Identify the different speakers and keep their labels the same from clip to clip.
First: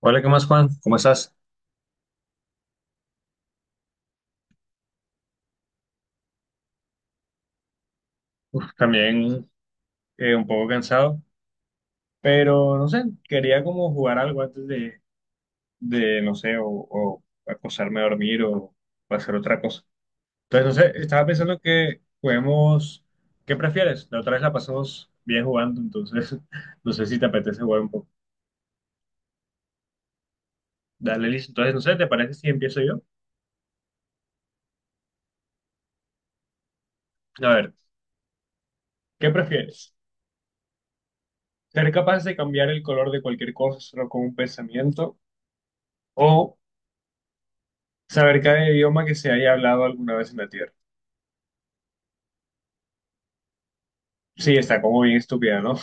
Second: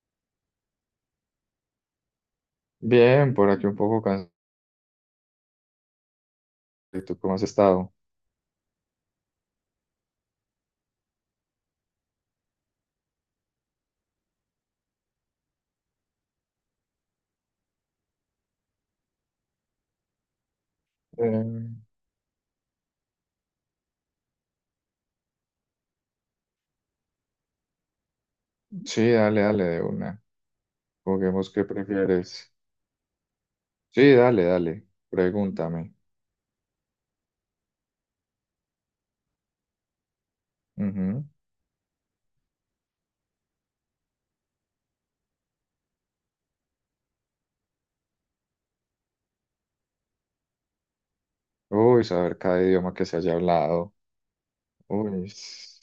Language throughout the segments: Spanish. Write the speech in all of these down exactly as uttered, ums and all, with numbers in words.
Speaker 1: Hola, ¿qué más, Juan? ¿Cómo estás?
Speaker 2: Bien, por aquí un poco cansado. ¿Y tú cómo has estado?
Speaker 1: Uf, también eh, un poco cansado, pero no sé, quería como jugar algo antes de, de no sé, o, o acostarme a dormir o, o hacer otra cosa. Entonces, no sé, estaba pensando
Speaker 2: Eh,
Speaker 1: que juguemos, ¿qué prefieres? La otra vez la pasamos bien jugando, entonces no sé si te apetece jugar un poco.
Speaker 2: sí, dale, dale, de una.
Speaker 1: Dale, listo.
Speaker 2: Juguemos qué
Speaker 1: Entonces, no sé, ¿te parece si
Speaker 2: prefieres.
Speaker 1: empiezo yo?
Speaker 2: Sí, dale, dale. Pregúntame.
Speaker 1: A ver, ¿qué prefieres?
Speaker 2: Ujú.
Speaker 1: ¿Ser capaz de cambiar el color de cualquier cosa solo con un pensamiento o saber cada idioma que se haya hablado alguna vez en la Tierra?
Speaker 2: Uy, saber cada idioma que se haya hablado.
Speaker 1: Sí, está como bien
Speaker 2: Uy,
Speaker 1: estúpida, ¿no?
Speaker 2: s-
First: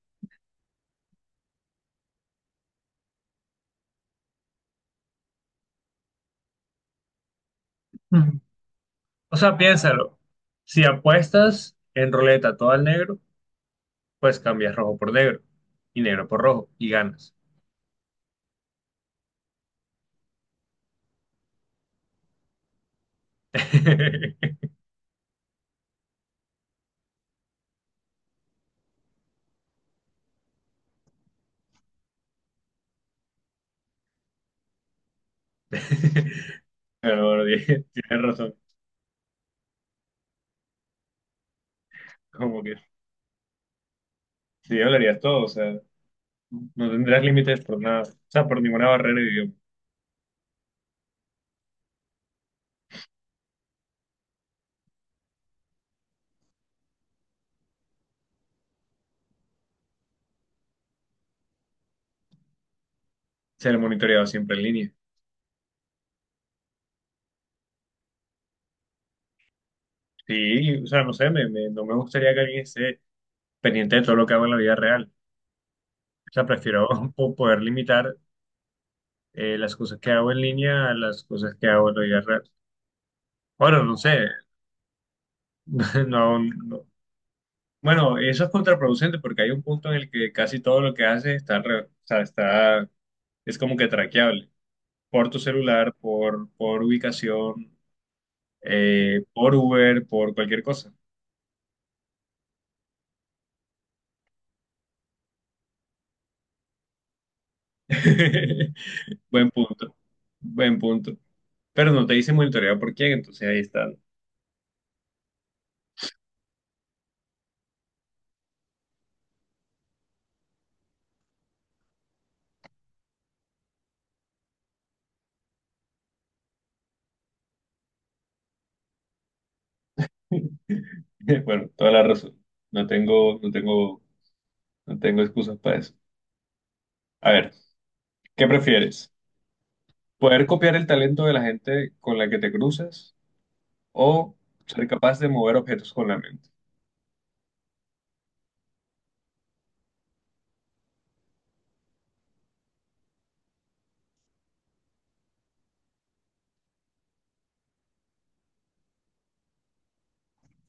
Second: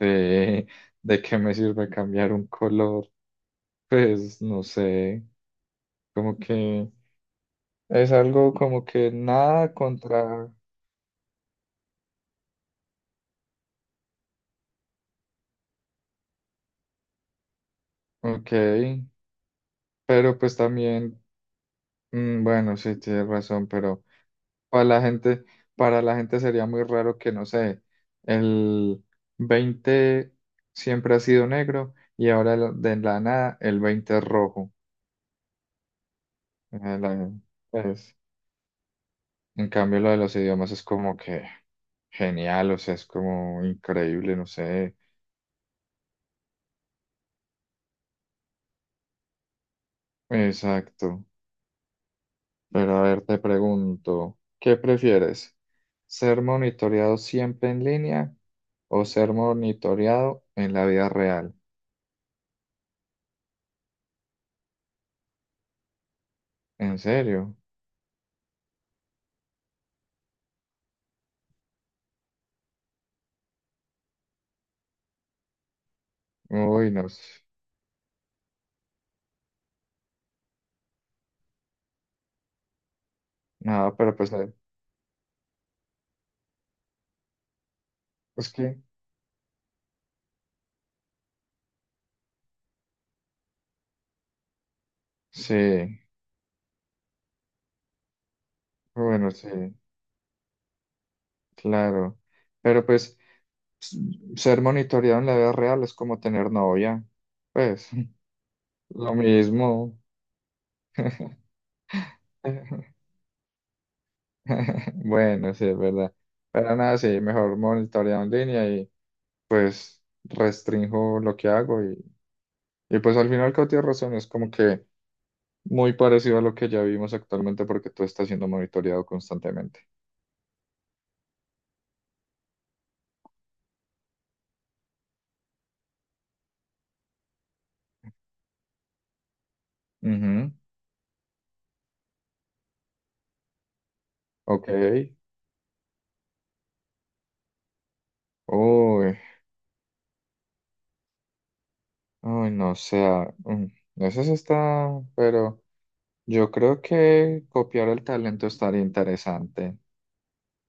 Speaker 2: sí. ¿De qué me sirve cambiar un color? Pues no sé. Como que es
Speaker 1: Mm.
Speaker 2: algo como que
Speaker 1: O sea,
Speaker 2: nada
Speaker 1: piénsalo.
Speaker 2: contra.
Speaker 1: Si apuestas en ruleta todo al negro, pues cambias rojo por negro y negro por rojo y ganas.
Speaker 2: Ok. Pero pues también. Mm, bueno, sí, tienes razón, pero. Para la gente, para la gente sería muy raro que, no sé, el veinte siempre ha sido negro y ahora lo- de la nada el veinte es rojo. Eh,
Speaker 1: Pero
Speaker 2: la-
Speaker 1: bueno, tie-
Speaker 2: pues,
Speaker 1: tienes razón.
Speaker 2: en cambio, lo de los idiomas es como que
Speaker 1: Como
Speaker 2: genial,
Speaker 1: que
Speaker 2: o sea, es como increíble, no
Speaker 1: sí
Speaker 2: sé.
Speaker 1: hablarías todo, o sea, no tendrás límites por nada, o sea, por ninguna barrera de idioma.
Speaker 2: Exacto. Pero a ver, te pregunto, ¿qué prefieres? ¿Ser monitoreado siempre en línea o ser monitoreado en la vida real?
Speaker 1: Ser monitoreado siempre en línea.
Speaker 2: ¿En serio?
Speaker 1: Sí, o sea, no sé, me, me- no me gustaría que alguien esté pendiente de todo lo que hago en la vida real. O sea, prefiero
Speaker 2: Uy, no sé.
Speaker 1: po- poder limitar eh, las cosas que hago en línea a las cosas que hago en la vida real. Bueno,
Speaker 2: No,
Speaker 1: no
Speaker 2: pero
Speaker 1: sé,
Speaker 2: pues, eh,
Speaker 1: no, no- bueno, eso
Speaker 2: pues
Speaker 1: es
Speaker 2: que
Speaker 1: contraproducente porque hay un punto en el que casi todo lo que haces está, alre- o sea, está, es como que traqueable por tu celular,
Speaker 2: sí,
Speaker 1: por, por ubicación, eh,
Speaker 2: bueno, sí,
Speaker 1: por Uber, por cualquier cosa.
Speaker 2: claro. Pero pues s- ser monitoreado en la vida real es como tener novia. Pues lo
Speaker 1: Buen punto,
Speaker 2: mismo.
Speaker 1: buen punto. Pero no te dice monitoreado por quién, entonces ahí está.
Speaker 2: Bueno, sí, es verdad. Pero nada, sí, mejor monitoreado en línea y pues restrinjo lo que hago. Y, y pues al final, que tienes razón, es como que muy parecido a lo que ya vimos actualmente porque tú estás siendo monitoreado constantemente.
Speaker 1: Bueno, toda la razón. No tengo, no tengo no tengo excusas para eso. A ver, ¿qué prefieres? ¿Poder
Speaker 2: Ujú,
Speaker 1: copiar el talento de la gente con la que te cruzas o
Speaker 2: ok.
Speaker 1: ser capaz de mover objetos con la mente?
Speaker 2: Uy. Uy, no, o sea, mm, eso sí está, pero yo creo que copiar el talento estaría interesante.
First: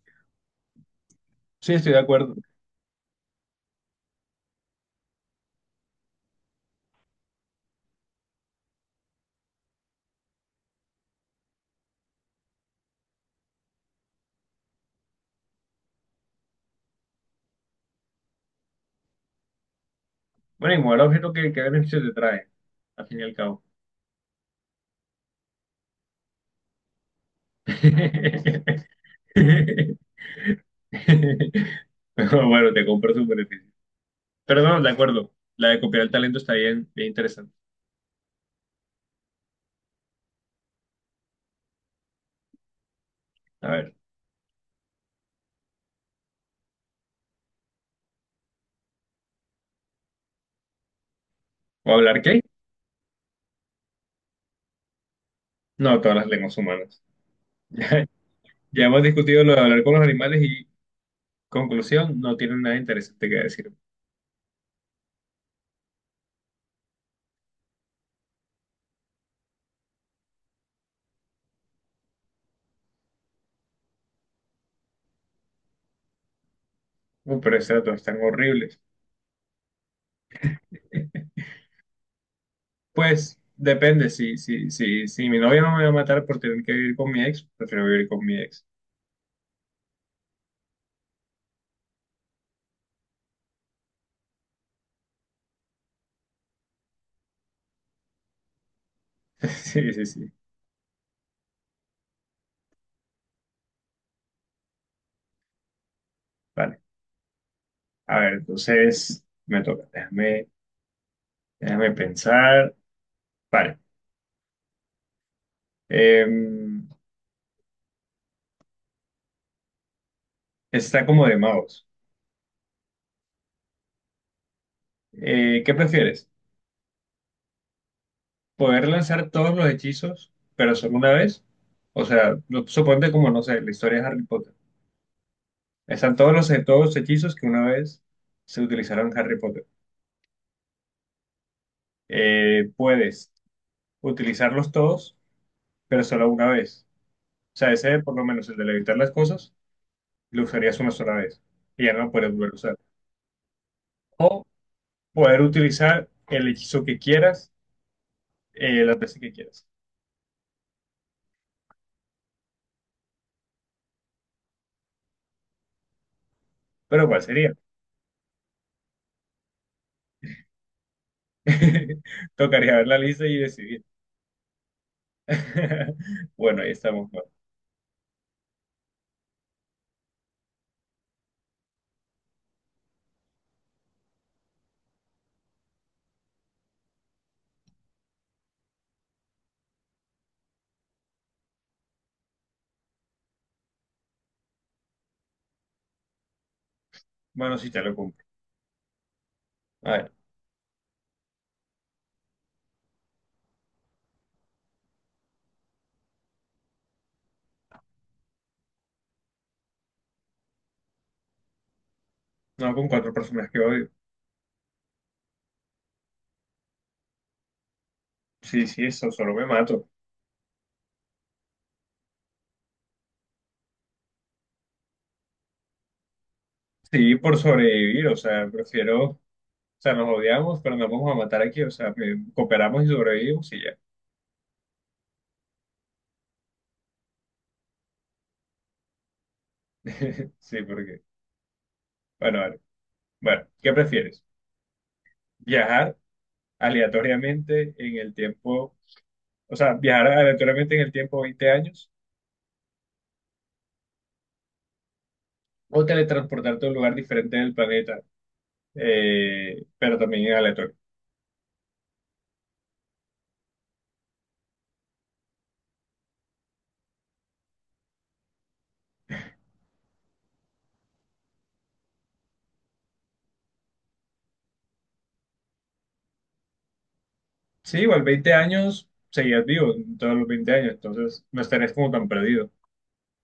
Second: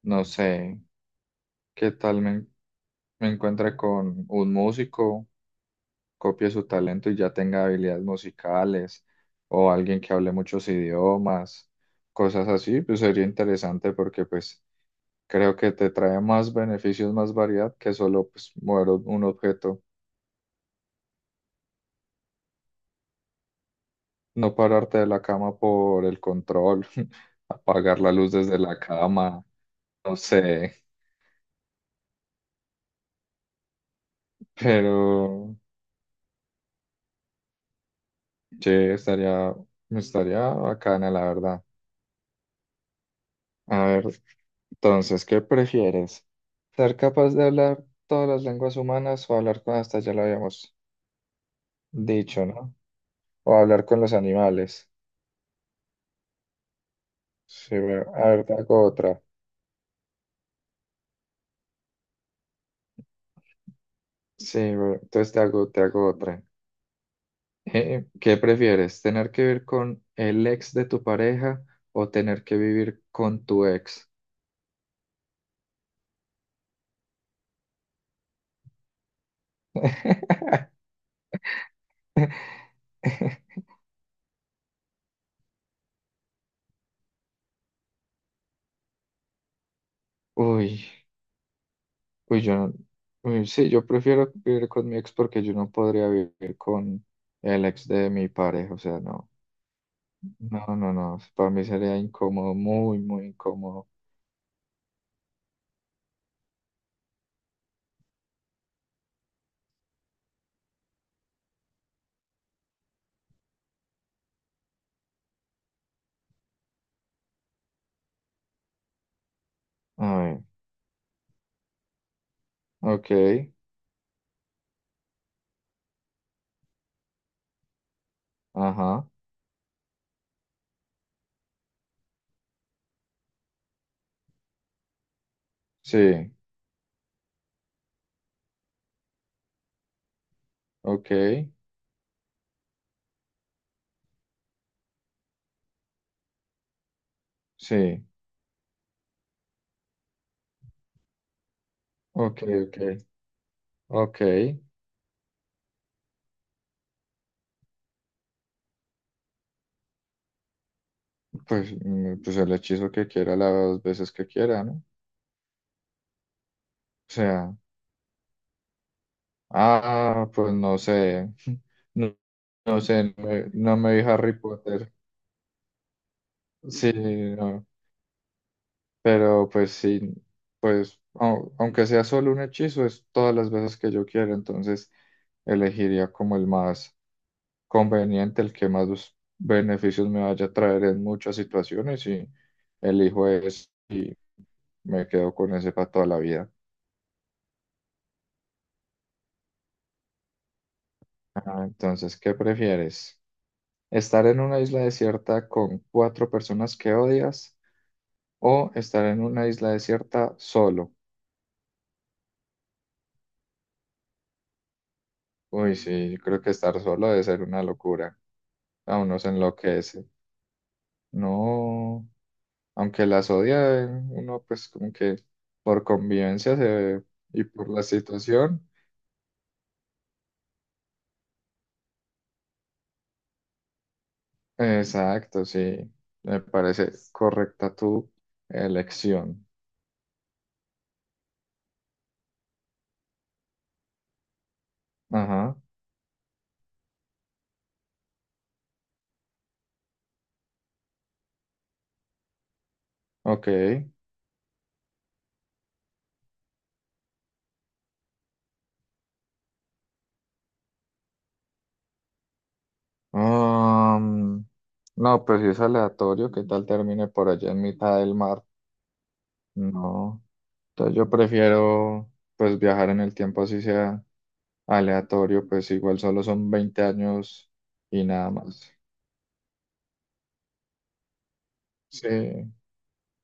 Speaker 2: No sé,
Speaker 1: Sí,
Speaker 2: qué
Speaker 1: estoy de
Speaker 2: tal
Speaker 1: acuerdo.
Speaker 2: me, me encuentre con un músico, copie su talento y ya tenga habilidades musicales, o alguien que hable muchos idiomas, cosas así, pues sería interesante porque pues creo que te trae más beneficios, más variedad que solo pues mover un un objeto.
Speaker 1: Bueno, y mover objetos, ¿qué, ¿qué beneficio te trae? Al fin y al cabo.
Speaker 2: No pararte de la cama por el control, apagar la luz desde la cama, no sé,
Speaker 1: Pero bueno, te compro su beneficio. Pero no, de acuerdo.
Speaker 2: pero
Speaker 1: La de copiar el talento está bien, bien interesante.
Speaker 2: che, estaría, estaría bacana, la verdad.
Speaker 1: A
Speaker 2: A
Speaker 1: ver,
Speaker 2: ver, entonces, ¿qué prefieres? ¿Ser capaz de hablar todas las lenguas humanas o hablar con, hasta ya lo habíamos
Speaker 1: ¿o hablar qué?
Speaker 2: dicho, ¿no? O hablar con los animales.
Speaker 1: No, todas las lenguas humanas.
Speaker 2: Sí,
Speaker 1: Ya,
Speaker 2: bueno, a ver, te hago
Speaker 1: ya hemos
Speaker 2: otra.
Speaker 1: discutido lo de hablar con los animales y conclusión, no tienen nada interesante que decir.
Speaker 2: Sí, bueno, entonces te hago, te hago otra. Eh, ¿qué prefieres? ¿Tener que vivir con el ex de tu pareja o tener que vivir con tu ex?
Speaker 1: Uh, pero esos datos están horribles. Pues depende, si, si, si, si mi novia no me va a matar por tener que vivir con mi ex, prefiero vivir con mi ex.
Speaker 2: Uy, uy, yo no- Uy, sí, yo prefiero vivir con mi ex porque yo no podría vivir con el ex de mi pareja, o sea, no,
Speaker 1: Sí, sí, sí.
Speaker 2: no, no, no, para mí sería incómodo, muy, muy incómodo.
Speaker 1: Vale. A ver, entonces me toca. Déjame, déjame pensar. Vale. Em,
Speaker 2: A ver,
Speaker 1: está como de magos.
Speaker 2: ok,
Speaker 1: Eh, ¿qué prefieres? ¿Poder
Speaker 2: ajá,
Speaker 1: lanzar todos los hechizos, pero solo una vez? O sea, lo- suponte como, no sé, la historia de Harry Potter. Están todos
Speaker 2: sí,
Speaker 1: los, todos los hechizos que una vez se utilizaron en Harry Potter.
Speaker 2: ok,
Speaker 1: Eh, puedes utilizarlos todos, pero solo una vez. O sea, ese,
Speaker 2: sí,
Speaker 1: por lo menos el de levitar las cosas, lo usarías una sola vez y ya no lo puedes
Speaker 2: ok,
Speaker 1: volver a
Speaker 2: ok,
Speaker 1: usar.
Speaker 2: ok.
Speaker 1: O poder utilizar el hechizo que quieras, eh, las veces que quieras.
Speaker 2: Pues, mm, pues el hechizo que quiera las veces que quiera, ¿no? O
Speaker 1: Pero ¿cuál sería?
Speaker 2: sea, ah, pues no sé, no,
Speaker 1: Tocaría
Speaker 2: no
Speaker 1: ver la
Speaker 2: sé, no,
Speaker 1: lista y
Speaker 2: me no
Speaker 1: decidir.
Speaker 2: me vi Harry Potter.
Speaker 1: Bueno, ahí
Speaker 2: Sí,
Speaker 1: estamos. Bueno,
Speaker 2: no, pero pues sí, pues au- aunque sea solo un hechizo, es todas las veces que yo quiera, entonces elegiría como el más conveniente, el que más los beneficios me vaya a traer en muchas situaciones y elijo ese y me quedo con ese para toda la vida.
Speaker 1: bueno, sí, te lo compro. A ver,
Speaker 2: Ah, entonces, ¿qué prefieres? Estar en una isla desierta con cuatro personas que odias o estar en una isla desierta solo.
Speaker 1: no con cuatro personas que odio.
Speaker 2: Uy, sí, yo creo que estar solo debe ser una locura.
Speaker 1: Sí, sí,
Speaker 2: A
Speaker 1: eso,
Speaker 2: uno se
Speaker 1: solo me mato.
Speaker 2: enloquece. No, aunque las odia, eh, uno pues como que por convivencia se-
Speaker 1: Sí, por
Speaker 2: y por la
Speaker 1: sobrevivir, o sea,
Speaker 2: situación.
Speaker 1: prefiero, o sea, nos odiamos, pero nos vamos a matar aquí, o sea, que cooperamos y sobrevivimos y ya.
Speaker 2: Exacto, sí. Me parece correcta tu elección.
Speaker 1: Sí, porque, bueno, vale. Bueno, ¿qué prefieres?
Speaker 2: Ajá,
Speaker 1: ¿Viajar aleatoriamente en el tiempo, o sea, viajar aleatoriamente en el tiempo veinte años
Speaker 2: ok.
Speaker 1: o teletransportarte a un lugar diferente del planeta, eh, pero también en aleatorio?
Speaker 2: Um, no, pues si es aleatorio, ¿qué tal termine por allá en mitad del mar? No, entonces yo prefiero pues viajar en el tiempo así sea aleatorio, pues igual solo son veinte años
Speaker 1: Sí, igual
Speaker 2: y nada
Speaker 1: veinte
Speaker 2: más.
Speaker 1: años, seguías vivo en todos los veinte años, entonces no estarías como tan
Speaker 2: Sí,
Speaker 1: perdido.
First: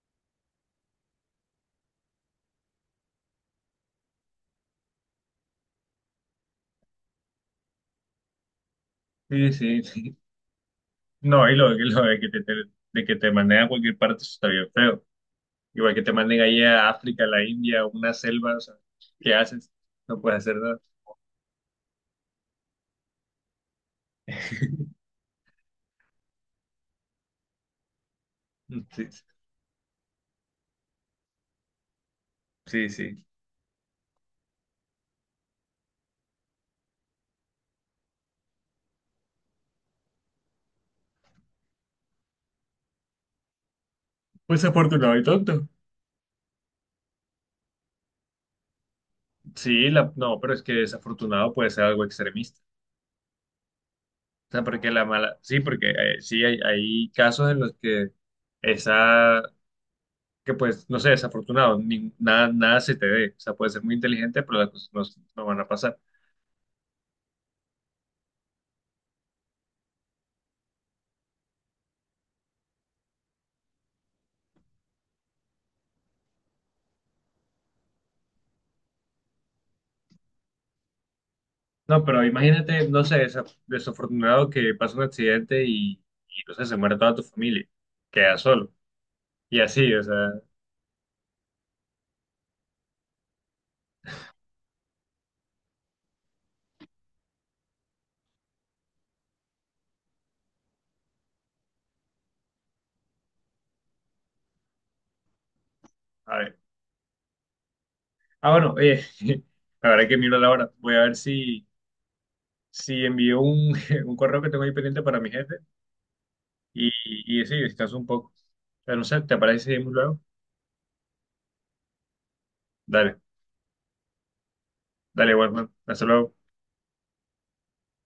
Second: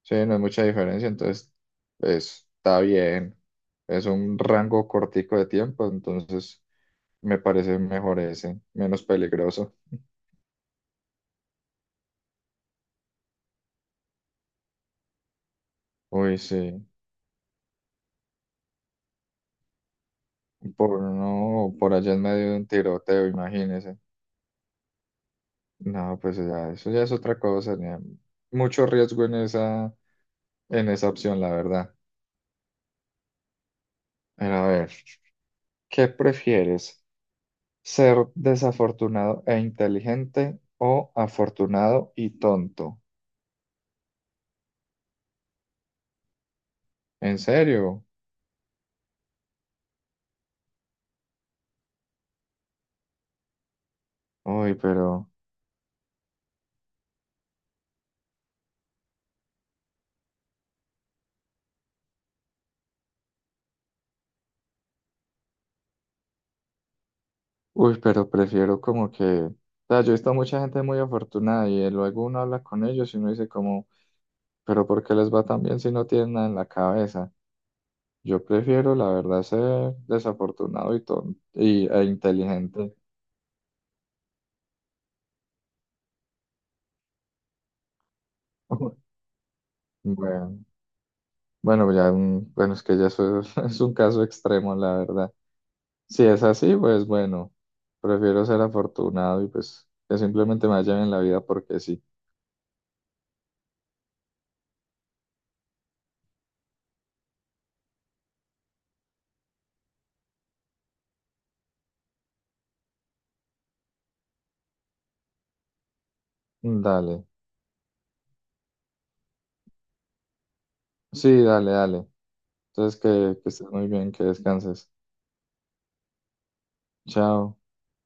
Speaker 2: sí, no es mucha diferencia, entonces pues, está bien. Es un rango cortico de tiempo, entonces me parece mejor ese, menos
Speaker 1: Sí,
Speaker 2: peligroso.
Speaker 1: sí. No, y lo, y lo de que te, te- de que te manden a cualquier parte, eso está bien feo. Igual que te
Speaker 2: Uy,
Speaker 1: manden ahí
Speaker 2: sí,
Speaker 1: a África, a la India, a una selva, o sea, ¿qué haces? No puedes hacer nada.
Speaker 2: por no, por allá en medio de un tiroteo, imagínese. No, pues ya, eso ya es otra cosa. Ya. Mucho riesgo en esa, en esa opción, la verdad.
Speaker 1: Sí, sí, sí.
Speaker 2: Pero a ver, ¿qué prefieres? ¿Ser desafortunado e inteligente o afortunado y tonto?
Speaker 1: Pues afortunado y tonto.
Speaker 2: ¿En serio?
Speaker 1: Sí, la- no, pero es que desafortunado puede ser algo extremista. O sea,
Speaker 2: Uy,
Speaker 1: porque la
Speaker 2: pero,
Speaker 1: mala, sí, porque eh, sí hay, hay casos en los que esa, que pues, no sé, desafortunado, ni- nada, nada se te dé. O sea, puede ser muy inteligente, pero las cosas no, no van a pasar.
Speaker 2: uy, pero prefiero como que, o sea, yo he visto mucha gente muy afortunada y luego uno habla con ellos y uno dice como, pero ¿por qué les va tan bien si no tienen nada en la cabeza? Yo prefiero, la verdad, ser desafortunado y tonto y, e
Speaker 1: No, pero imagínate,
Speaker 2: inteligente.
Speaker 1: no sé, desa- desafortunado que pasa un accidente y, y no sé, se muere toda tu familia, queda solo. Y así, o sea,
Speaker 2: Bueno, bueno, ya un- bueno, es que ya eso es, es un caso extremo, la verdad. Si es así, pues bueno, prefiero ser afortunado y pues que simplemente me vaya bien en la vida porque sí.
Speaker 1: a ver. Ah, bueno, oye, la verdad que miro la hora. Voy a ver si, si envío un, un correo que tengo ahí pendiente para mi jefe y,
Speaker 2: Dale,
Speaker 1: y, sí, descanso un poco. Pero no sé, ¿te parece si seguimos luego?
Speaker 2: sí, dale, dale. Entonces
Speaker 1: Dale,
Speaker 2: que, que estés muy bien, que descanses.
Speaker 1: dale, Warman. Hasta luego.
Speaker 2: Chao.